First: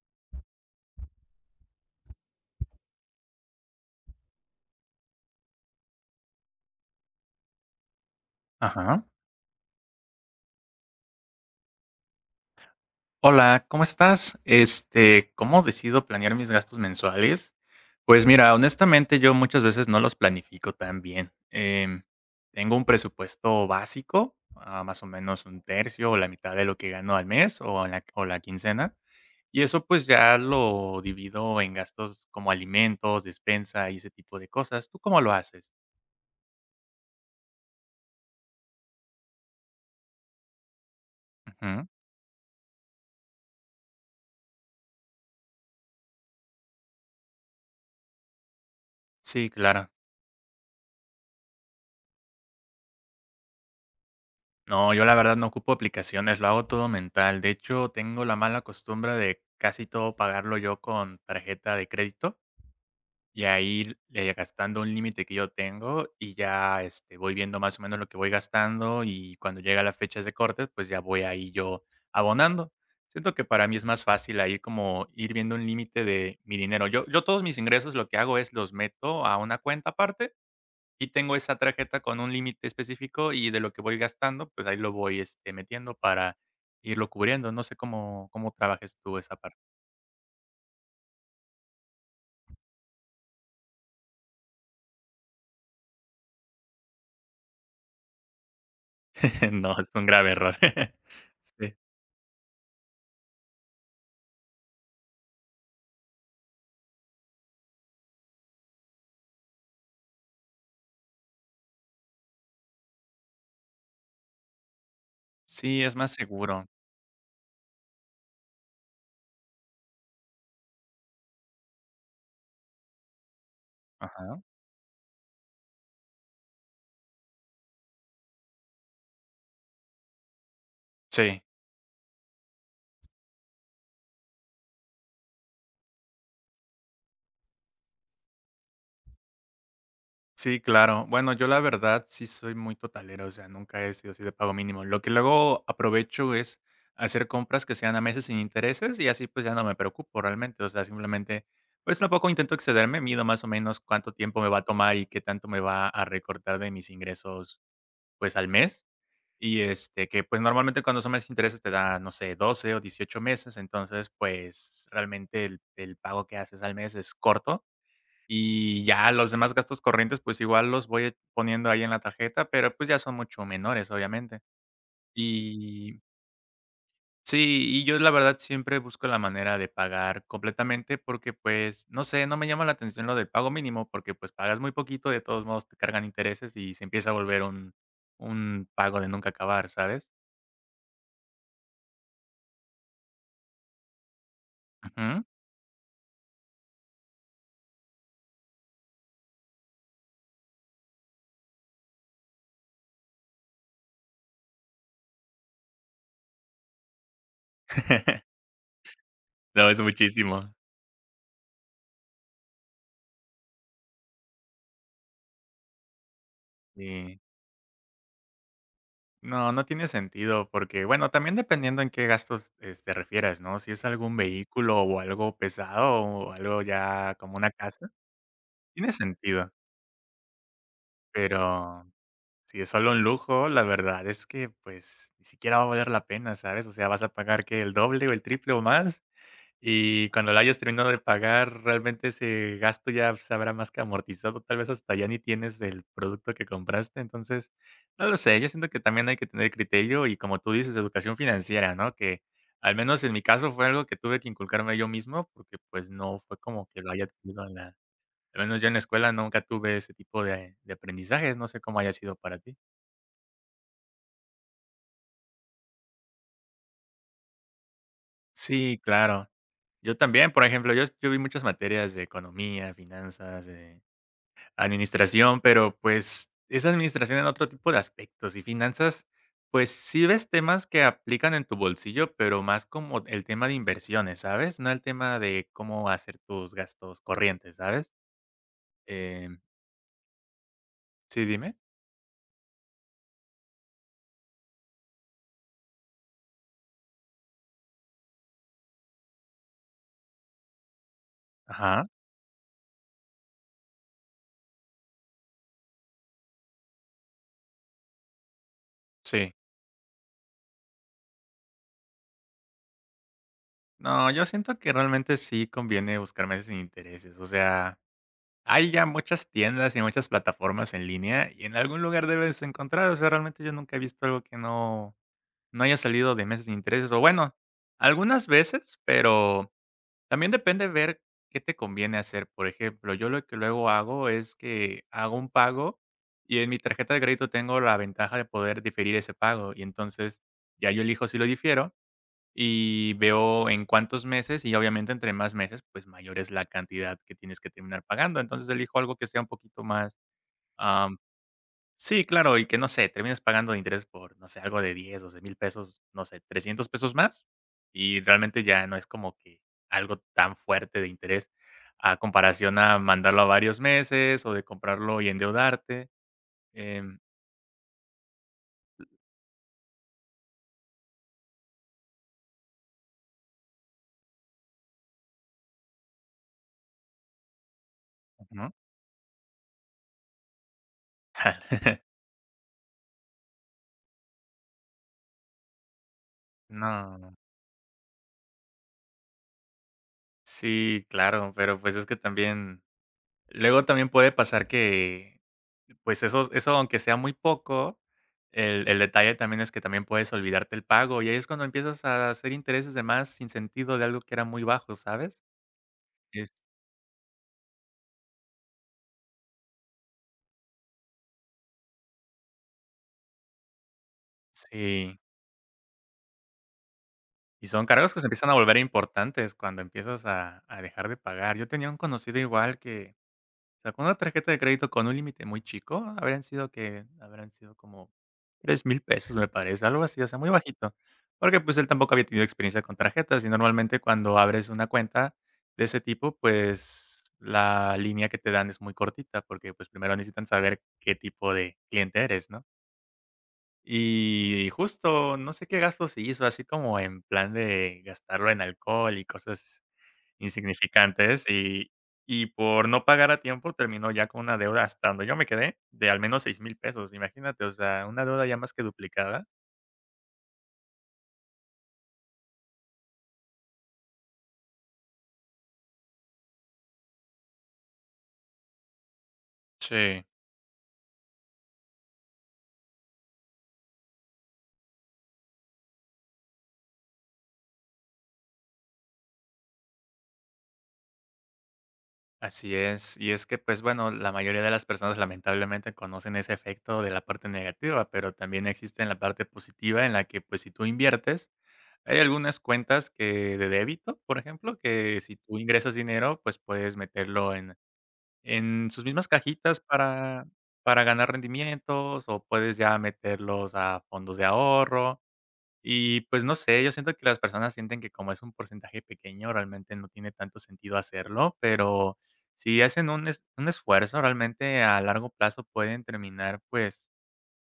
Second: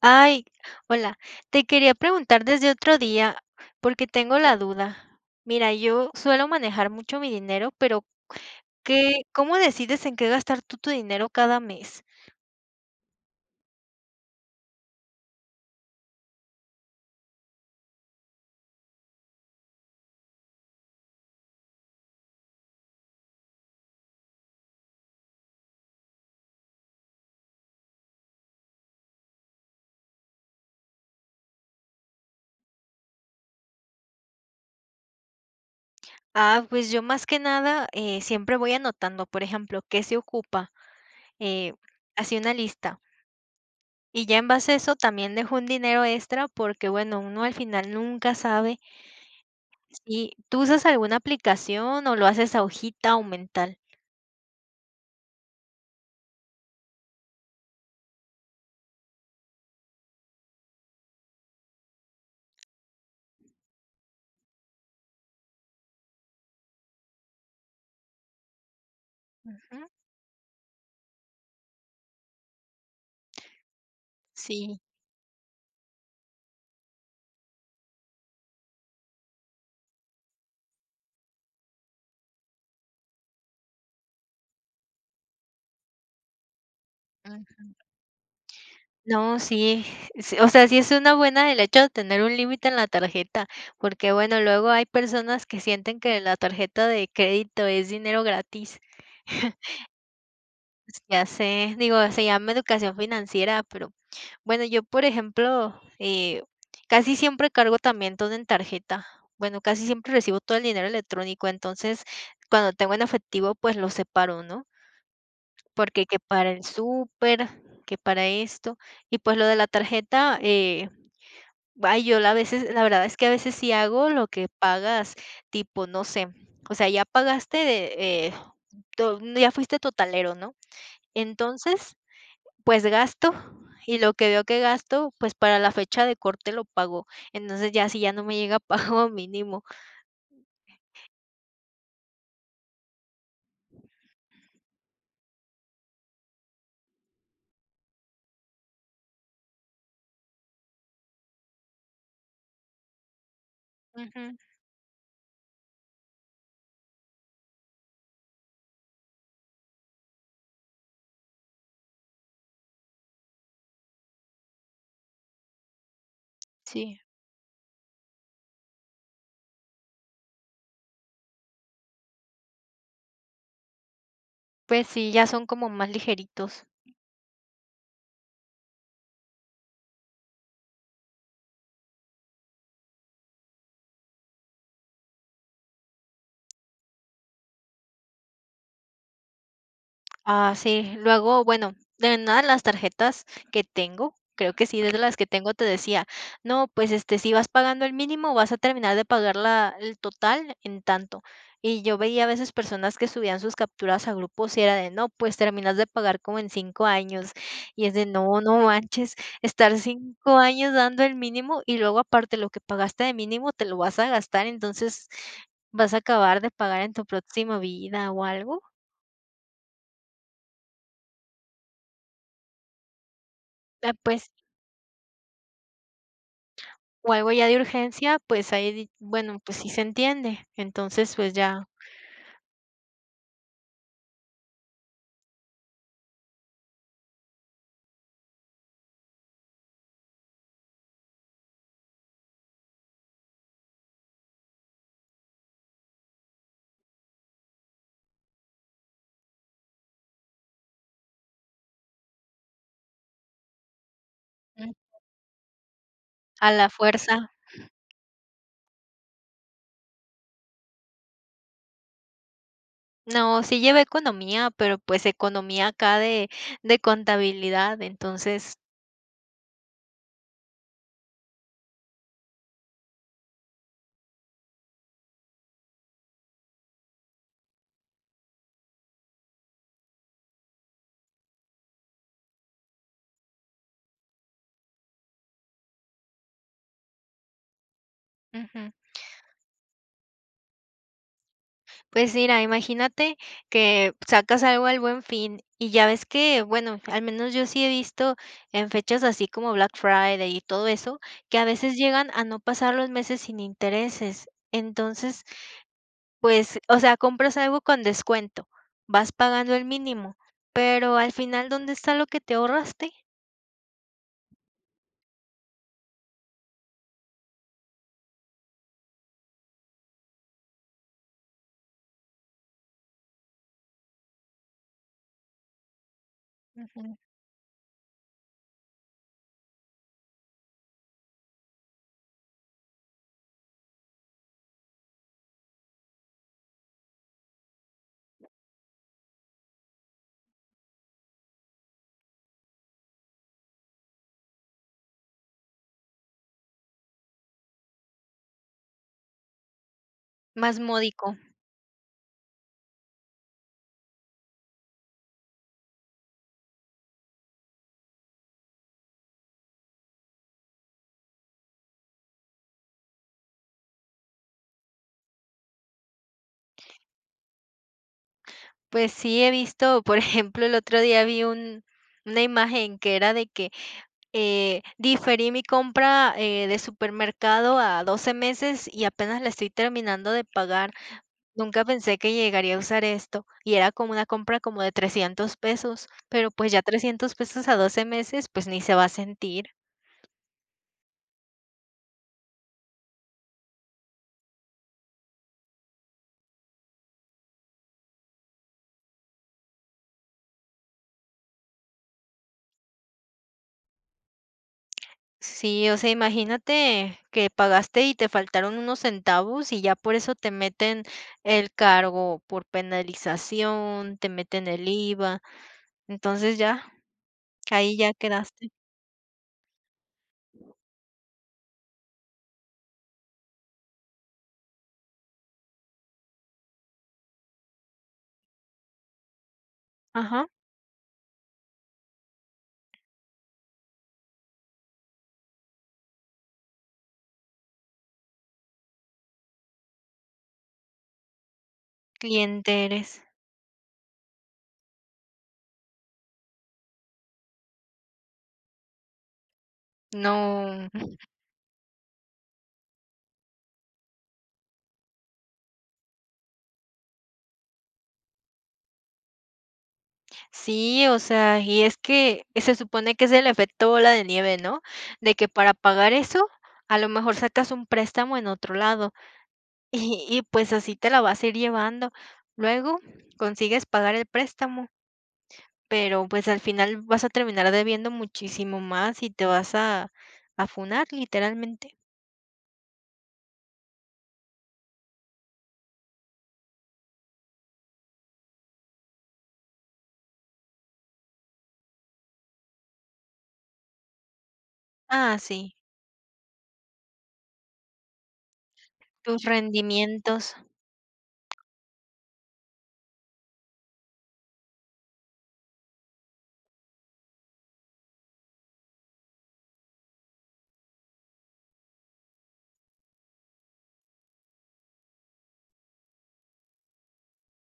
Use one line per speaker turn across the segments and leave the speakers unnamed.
Ay, hola, te quería preguntar desde otro día porque tengo la duda. Mira, yo suelo manejar mucho mi dinero, pero
Ajá.
¿qué, cómo decides en qué gastar tú tu dinero cada mes?
Hola, ¿cómo estás? ¿Cómo decido planear mis gastos mensuales? Pues mira, honestamente yo muchas veces no los planifico tan bien. Tengo un presupuesto básico, más o menos un tercio o la mitad de lo que gano al mes o la quincena. Y eso pues ya lo divido en gastos como alimentos, despensa y ese tipo de cosas. ¿Tú cómo lo haces?
Ah, pues yo más que nada siempre voy anotando, por ejemplo, qué se ocupa, eh,
Ujú.
así una lista. Y ya en base a eso también dejo un dinero extra porque, bueno, uno al final nunca sabe
Sí, claro.
si tú usas alguna aplicación o lo haces a hojita o mental.
No, yo la verdad no ocupo aplicaciones, lo hago todo mental. De hecho, tengo la mala costumbre de casi todo pagarlo yo con tarjeta de crédito y ahí le gastando un límite que yo tengo y ya voy viendo más o menos lo que voy gastando y cuando
Ujú.
llega las fechas de cortes, pues ya voy ahí yo abonando. Siento que para mí es más fácil ahí
Sí.
como ir viendo un límite de mi dinero. Yo todos mis ingresos lo que hago es los meto a una cuenta aparte y tengo esa tarjeta con un límite específico y de lo que voy gastando, pues ahí lo voy, metiendo para irlo cubriendo. No sé cómo trabajes tú esa
No,
parte.
sí, sí, o sea, sí es una buena el hecho de tener un límite en la tarjeta, porque bueno, luego hay personas que sienten que la tarjeta de crédito es dinero gratis.
No, es un grave error.
Ya
Sí.
sé, digo, se llama educación financiera, pero bueno, yo por ejemplo, casi siempre cargo también todo en tarjeta. Bueno, casi siempre recibo todo el dinero electrónico, entonces cuando tengo en efectivo, pues lo separo, ¿no?
Sí, es
Porque
más
que para el
seguro.
súper, que para esto, y pues lo de la tarjeta, Ay, yo la a veces la verdad es que a veces sí hago lo
Ajá.
que pagas, tipo, no sé, o sea, ya pagaste de, to ya fuiste totalero, ¿no?
Sí.
Entonces, pues gasto, y lo que veo que gasto, pues para la fecha de corte lo pago. Entonces, ya si ya no me llega, pago mínimo.
Sí, claro. Bueno, yo la verdad sí soy muy totalero, o sea, nunca he sido así de pago mínimo. Lo que luego aprovecho es hacer compras que sean a meses sin intereses y así pues ya no me preocupo realmente, o sea, simplemente pues tampoco intento excederme, mido más o menos cuánto
Ujú,
tiempo me va a tomar y qué tanto me va a recortar de mis ingresos pues al mes. Y que pues normalmente cuando son meses sin intereses te da, no sé, 12 o 18 meses, entonces pues realmente el pago que haces al mes
sí,
es corto y ya los demás gastos corrientes, pues, igual los voy poniendo ahí en la tarjeta, pero, pues, ya son mucho menores, obviamente.
pues sí, ya son como más
Y
ligeritos.
sí, y yo la verdad siempre busco la manera de pagar completamente porque, pues, no sé, no me llama la atención lo del pago mínimo porque, pues, pagas muy poquito, de todos modos te cargan intereses y se empieza a volver un pago de nunca acabar, ¿sabes?
Ah, sí. Luego, bueno, de nada las tarjetas que tengo, creo que sí, desde las
Ujú.
que tengo te decía, no, pues, este, si vas pagando el mínimo, vas a terminar de pagar la el total en tanto. Y yo veía a veces personas que subían sus capturas a grupos y era de, no, pues, terminas de pagar como en 5 años. Y es de, no, no manches,
No,
estar
es
5
muchísimo.
años dando el mínimo y luego aparte lo que pagaste de mínimo te lo vas a gastar, entonces vas a acabar de pagar en tu
Sí.
próxima vida o algo.
No, no tiene sentido, porque, bueno, también dependiendo en qué gastos, te refieras, ¿no? Si es
Ah,
algún
pues
vehículo o algo pesado o algo
o
ya
algo
como
ya
una
de
casa,
urgencia, pues ahí,
tiene
bueno,
sentido,
pues sí se entiende. Entonces, pues ya.
pero si es solo un lujo, la verdad es que, pues, ni siquiera va a valer la pena, ¿sabes? O sea, vas a pagar que el doble o el triple o más y cuando la hayas terminado de pagar, realmente ese gasto ya se habrá más que amortizado, tal vez hasta ya ni tienes el producto que compraste. Entonces, no lo sé, yo siento que también hay que tener criterio y como tú dices, educación financiera, ¿no? Que al menos en mi caso fue algo que tuve que
Mm.
inculcarme yo mismo porque pues no fue
A
como
la
que lo haya
fuerza.
tenido en la... Al menos yo en la escuela nunca tuve ese tipo de aprendizajes, no sé cómo haya sido para ti.
No, sí llevé economía, pero pues economía acá de contabilidad, entonces.
Sí, claro. Yo también, por ejemplo, yo vi muchas materias de economía, finanzas, administración, pero, pues, es administración en otro tipo de aspectos, y finanzas, pues, sí ves temas que aplican en tu bolsillo, pero más como el tema de inversiones, ¿sabes? No el tema de cómo hacer tus gastos corrientes, ¿sabes?
Ujú.
Em, sí, dime.
Pues mira, imagínate que sacas algo al Buen Fin y ya ves que, bueno, al menos yo sí he visto en fechas así como Black Friday y todo eso, que a veces
Ajá,
llegan a no pasar los meses sin intereses. Entonces pues, o sea, compras algo con descuento, vas
sí.
pagando el mínimo, pero al final, ¿dónde está lo que te ahorraste?
No, yo siento que realmente sí conviene buscar meses sin intereses, o sea, hay ya muchas tiendas y muchas plataformas en línea, y en algún lugar debes encontrar, o sea, realmente yo nunca he visto algo que no haya salido de meses sin intereses,
Ujú.
o bueno, algunas veces, pero también depende ver qué te conviene hacer. Por ejemplo, yo lo que luego hago es que hago un pago y en mi tarjeta de crédito tengo la ventaja de poder diferir ese pago y entonces ya yo elijo si lo difiero y veo en cuántos meses y obviamente entre más meses, pues mayor es la cantidad que tienes que terminar pagando. Entonces elijo algo que sea un poquito más.
Más módico.
Sí, claro, y que no sé, terminas pagando de interés por, no sé, algo de 10, 12,000 pesos, no sé, 300 pesos más, y realmente ya no es como que algo tan fuerte de interés a comparación a mandarlo a varios meses o de comprarlo y endeudarte. em,
Pues sí, he visto, por ejemplo, el otro día vi un una imagen que era de que diferí mi compra, de supermercado a doce
Ujú.
meses y apenas la estoy terminando de pagar. Nunca pensé que llegaría a usar esto y era como una compra como de 300 pesos, pero pues ya
No,
300 pesos a 12 meses, pues ni se va a sentir.
sí, claro, pero pues es que también, luego también puede pasar que pues eso aunque sea muy poco, el detalle también es que también puedes olvidarte el pago, y ahí es cuando empiezas a hacer intereses de más sin sentido de algo que era muy bajo, ¿sabes?
Sí, o sea,
Es
imagínate que pagaste y te faltaron unos centavos y ya por eso te meten el cargo por penalización, te meten el
Sí,
IVA, entonces ya,
y son
ahí ya
cargos que se empiezan a
quedaste.
volver importantes cuando empiezas a dejar de pagar. Yo tenía un conocido igual que sacó una tarjeta de crédito con un límite muy chico, habrían sido que habrán sido como 3,000 pesos, me parece, algo así, o sea, muy
Ajá,
bajito, porque, pues, él tampoco había tenido experiencia con tarjetas, y normalmente cuando abres una cuenta de ese tipo, pues, la línea que te dan es muy cortita, porque, pues, primero necesitan saber qué tipo de cliente eres, ¿no?
cliente eres.
Y justo, no sé qué gastos se hizo, así como en plan de gastarlo en alcohol y cosas
No,
insignificantes, y por no pagar a tiempo terminó ya con una deuda hasta donde yo me quedé de al menos 6,000 pesos, imagínate, o sea, una deuda ya más que duplicada.
sí, o sea, y es que se supone que es el efecto bola de nieve, ¿no? De que para pagar eso, a lo mejor sacas un préstamo en otro lado.
Sí,
Y pues así te la vas a ir llevando. Luego consigues pagar el préstamo, pero pues al final vas a terminar debiendo muchísimo más y te vas a funar literalmente.
así es. Y es que, pues bueno, la mayoría de las personas lamentablemente conocen ese efecto de la parte negativa, pero también existe en la parte positiva en la que, pues si tú inviertes, hay algunas cuentas que de débito, por ejemplo, que si
Ah,
tú
sí,
ingresas dinero, pues puedes meterlo en sus mismas
tus
cajitas
rendimientos.
para ganar rendimientos o puedes ya meterlos a fondos de ahorro. Y, pues, no sé, yo siento que las personas sienten que como es un porcentaje pequeño, realmente no tiene tanto sentido hacerlo, pero si hacen un es un esfuerzo, realmente a largo plazo pueden terminar, pues,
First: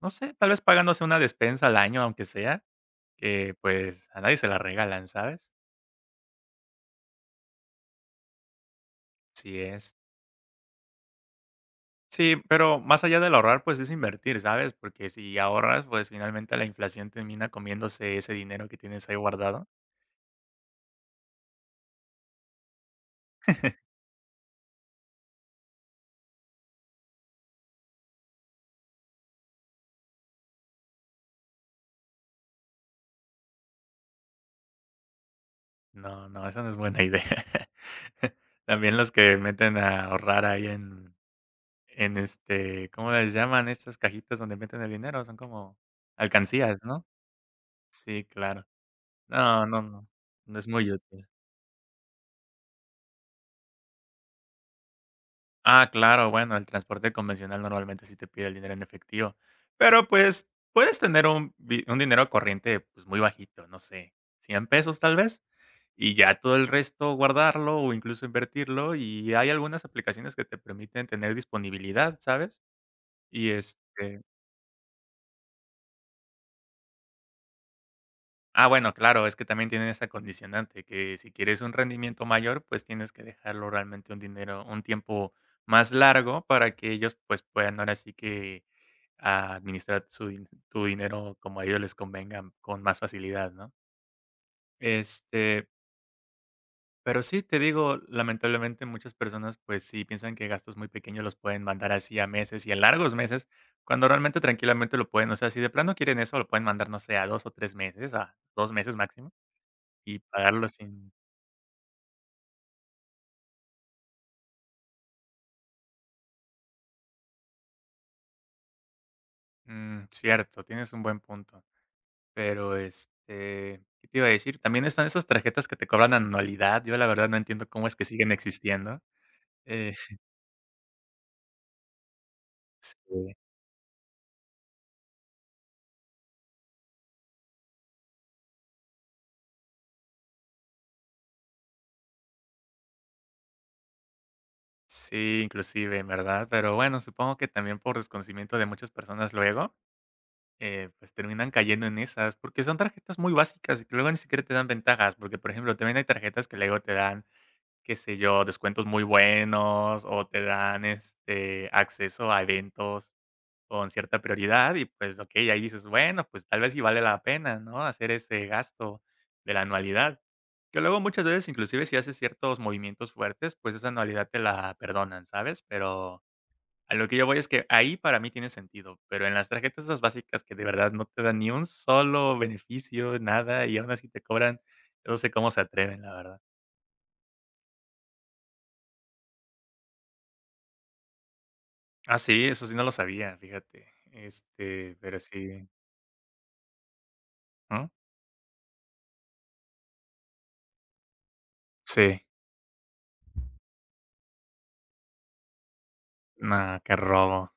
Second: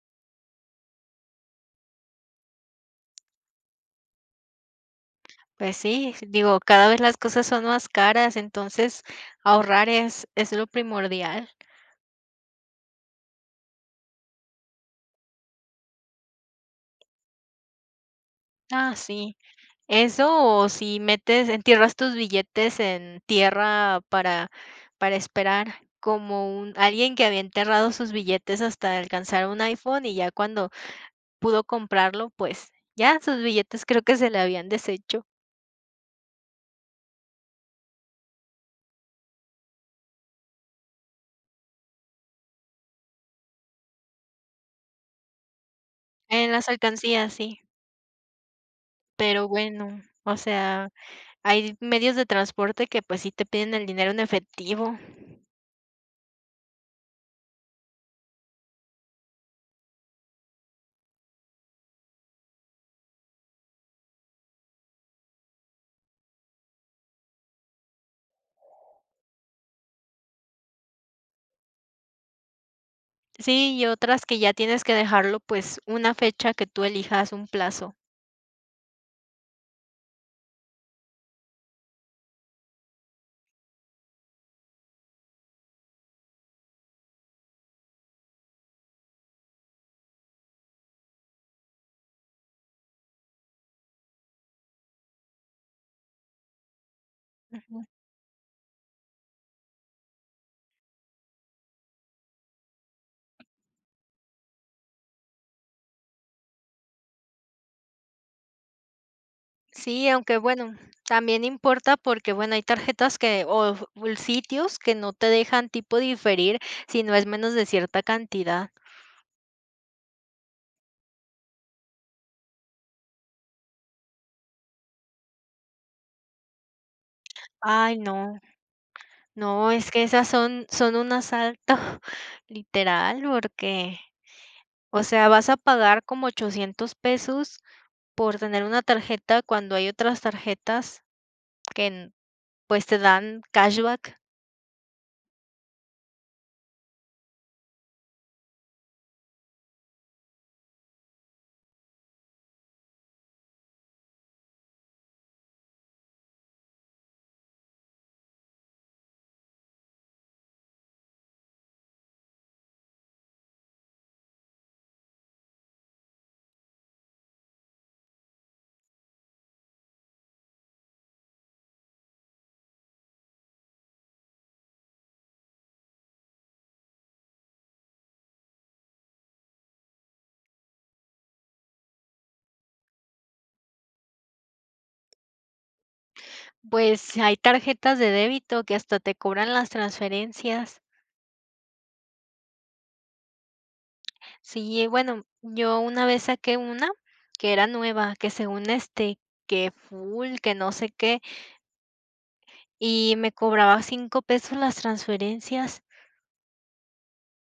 no sé, tal vez pagándose una despensa al año, aunque sea, que, pues, a nadie se la regalan, ¿sabes?
Pues sí, digo, cada vez las cosas son más caras, entonces
Sí
ahorrar
es.
es lo primordial.
Sí, pero más allá del ahorrar, pues, es invertir, ¿sabes? Porque si ahorras, pues, finalmente la inflación termina comiéndose ese dinero que
Ah,
tienes ahí
sí.
guardado.
Eso, o si metes entierras tus billetes en tierra para esperar, como un alguien que había enterrado sus billetes hasta alcanzar un iPhone, y ya cuando pudo comprarlo, pues, ya sus billetes creo que se le habían deshecho.
No, no, esa no es buena idea. También los que meten a ahorrar ahí en ¿cómo les llaman estas cajitas donde meten el dinero? Son como
En las
alcancías, ¿no?
alcancías, sí.
Sí, claro.
Pero
No, no,
bueno,
no,
o
no es
sea,
muy útil.
hay medios de transporte que, pues, sí te piden el dinero en efectivo.
Ah, claro, bueno, el transporte convencional normalmente sí te pide el dinero en efectivo, pero pues puedes tener un dinero corriente pues muy bajito, no sé, 100 pesos tal vez, y ya todo el resto guardarlo o incluso invertirlo y hay algunas aplicaciones que te permiten tener disponibilidad, ¿sabes? Y
Sí, y otras que ya tienes que dejarlo, pues, una fecha que tú elijas, un plazo.
ah, bueno, claro, es que también tienen esa condicionante que si quieres un rendimiento mayor, pues tienes que dejarlo realmente un dinero, un tiempo más largo para que ellos pues puedan ahora sí que a administrar su din tu dinero como a ellos les convenga con más facilidad, ¿no? Este, pero sí, te digo, lamentablemente muchas personas, pues sí piensan que gastos muy pequeños los pueden mandar así a meses y a largos meses, cuando realmente tranquilamente lo pueden, o sea, si de plano quieren eso, lo pueden mandar, no sé, a 2 o 3 meses, a 2 meses máximo,
Sí,
y
aunque
pagarlo
bueno,
sin.
también importa porque bueno, hay tarjetas que o sitios que no te dejan tipo diferir si no es menos de cierta cantidad.
Mm, cierto, tienes un buen punto. Pero, ¿qué te iba a decir? También están esas tarjetas que te cobran anualidad. Yo la verdad no entiendo cómo es
Ay,
que siguen
no,
existiendo.
no, es
Eh
que esas son un asalto literal,
Sí,
porque, o sea, vas a pagar como 800 pesos por tener una tarjeta cuando hay otras tarjetas que, n pues, te dan cashback.
sí, inclusive, ¿verdad? Pero bueno, supongo que también por desconocimiento de muchas personas luego, pues terminan cayendo en esas, porque son tarjetas muy básicas y que luego ni siquiera te dan ventajas, porque por ejemplo, también hay tarjetas que luego te dan, qué sé yo, descuentos muy buenos o te dan acceso a eventos con cierta prioridad y, pues, okey, ahí dices: "Bueno, pues, tal vez sí vale la pena, ¿no?, hacer ese gasto de la anualidad". Que luego muchas veces, inclusive, si haces ciertos movimientos fuertes, pues, esa anualidad te la perdonan, ¿sabes? Pero a lo que yo voy es que ahí para mí tiene sentido, pero en las tarjetas esas básicas que de verdad no te dan ni un solo beneficio, nada, y aún así te cobran, yo no sé cómo se atreven, la verdad.
Pues, hay tarjetas de débito que hasta te cobran las transferencias.
Ah, sí, eso sí no lo sabía, fíjate.
Sí,
Pero
bueno,
sí,
yo una vez saqué una que era
¿no?
nueva, que según este, que full, que no sé qué,
Sí.
y me cobraba 5 pesos las transferencias.
No, qué robo.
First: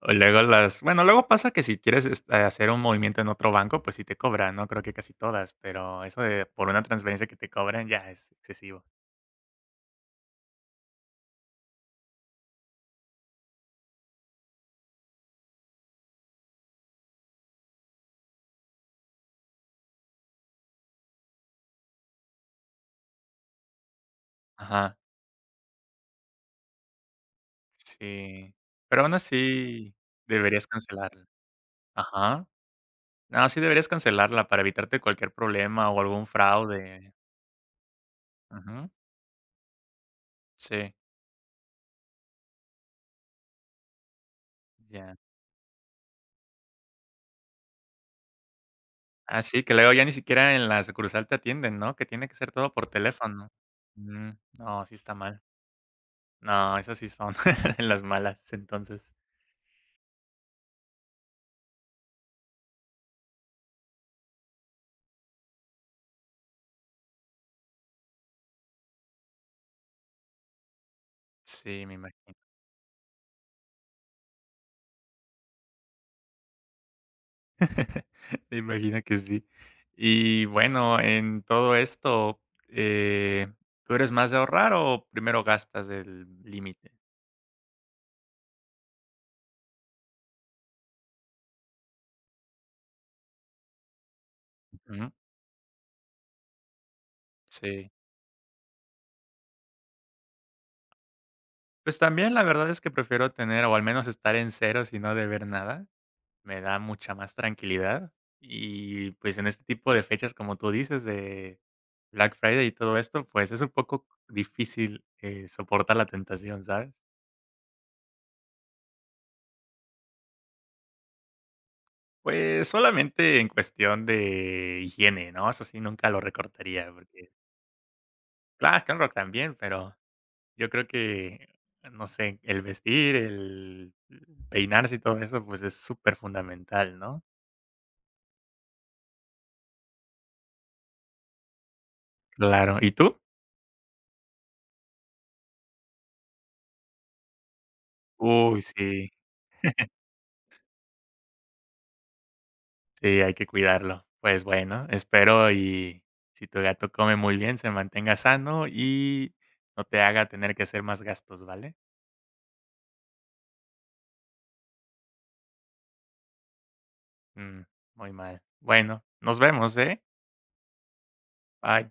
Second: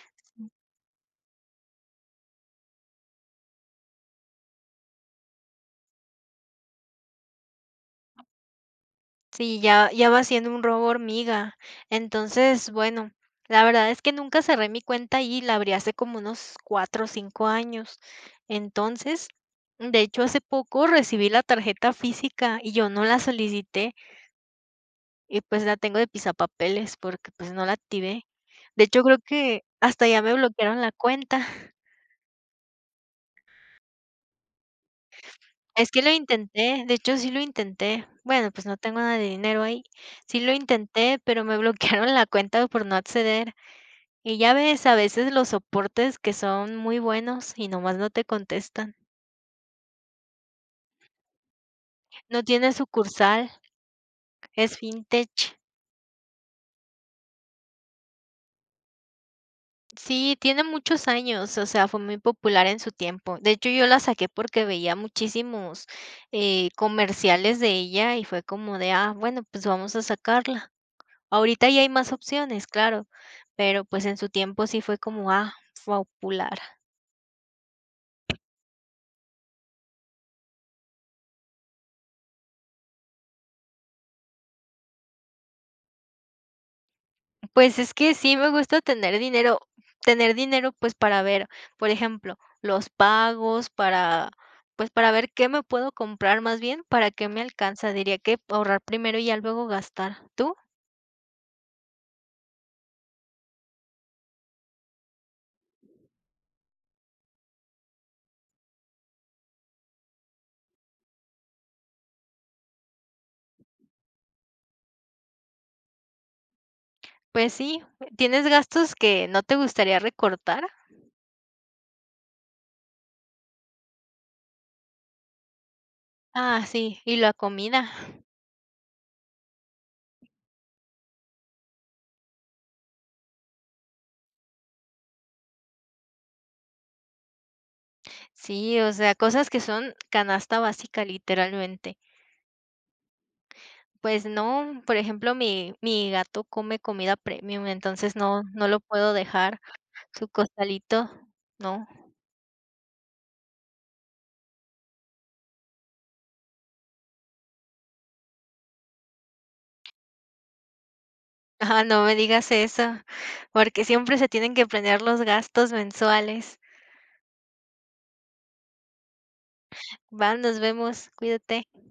O luego las bueno, luego pasa que si quieres, hacer un movimiento en otro banco, pues sí te cobran, ¿no? Creo que casi todas, pero eso de por una transferencia que te cobren ya es excesivo.
Sí, ya, ya va siendo un robo hormiga. Entonces, bueno, la verdad es que nunca cerré mi cuenta y la abrí hace como unos 4 o 5 años. Entonces, de hecho, hace poco recibí la tarjeta física y yo no la solicité.
Ajá,
Y, pues, la tengo de pisapapeles porque, pues, no la activé.
sí.
De
Pero
hecho,
aún
creo que
así
hasta ya me
deberías
bloquearon la
cancelarla.
cuenta.
Ajá. No, sí deberías cancelarla para evitarte cualquier problema
Es
o
que lo
algún
intenté, de
fraude.
hecho, sí lo intenté. Bueno, pues, no
Ujú.
tengo nada de dinero ahí. Sí lo
Sí,
intenté, pero me bloquearon la cuenta por no acceder. Y ya ves, a
ya.
veces los soportes que son muy buenos y nomás no te contestan.
Ah, sí, que luego ya ni siquiera en la sucursal te atienden, ¿no? Que tiene que
No
ser
tiene
todo por teléfono.
sucursal,
Mm,
es
no, sí está mal.
fintech.
No, esas sí son las malas, entonces.
Sí, tiene muchos años, o sea, fue muy popular en su tiempo. De hecho, yo la saqué porque veía muchísimos comerciales de ella y fue como de, ah, bueno, pues vamos a sacarla. Ahorita ya
Sí,
hay
me
más
imagino.
opciones, claro, pero pues en su tiempo sí fue como, ah, popular.
Me imagino que sí. Y bueno, en todo esto, eh, ¿tú eres más de ahorrar o primero gastas el límite?
Pues es que sí me gusta tener dinero pues para ver, por ejemplo, los pagos, para, pues para
Ujú,
ver qué me puedo comprar más bien, para qué me
sí.
alcanza. Diría que ahorrar primero y ya luego gastar. ¿Tú?
Pues también la verdad es que prefiero tener o al menos estar en cero y no deber nada. Me da mucha más tranquilidad. Y pues en este tipo de fechas, como tú dices, de Black Friday y todo esto, pues es un poco difícil soportar la tentación, ¿sabes?
Pues sí, ¿tienes gastos que no te gustaría recortar?
Pues, solamente en cuestión de higiene, ¿no? Eso sí, nunca lo
Ah,
recortaría,
sí, y
porque
la comida.
claro, claro, también, pero yo creo que, no sé, el vestir, el peinarse y todo eso, pues, es súper fundamental, ¿no?
Sí, o sea, cosas que son canasta básica, literalmente.
Claro, ¿y tú?
Pues no, por ejemplo, mi gato come comida premium, entonces no
Uy,
no lo
sí,
puedo dejar su costalito, no.
sí, hay que cuidarlo. Pues, bueno, espero y si tu gato come muy bien, se mantenga sano y no te haga tener que hacer más gastos, ¿vale?
Ah, no me digas eso, porque siempre se tienen que planear los gastos mensuales.
Mm, muy mal. Bueno, nos vemos, ¿eh?
Va, nos vemos, cuídate.
Bye.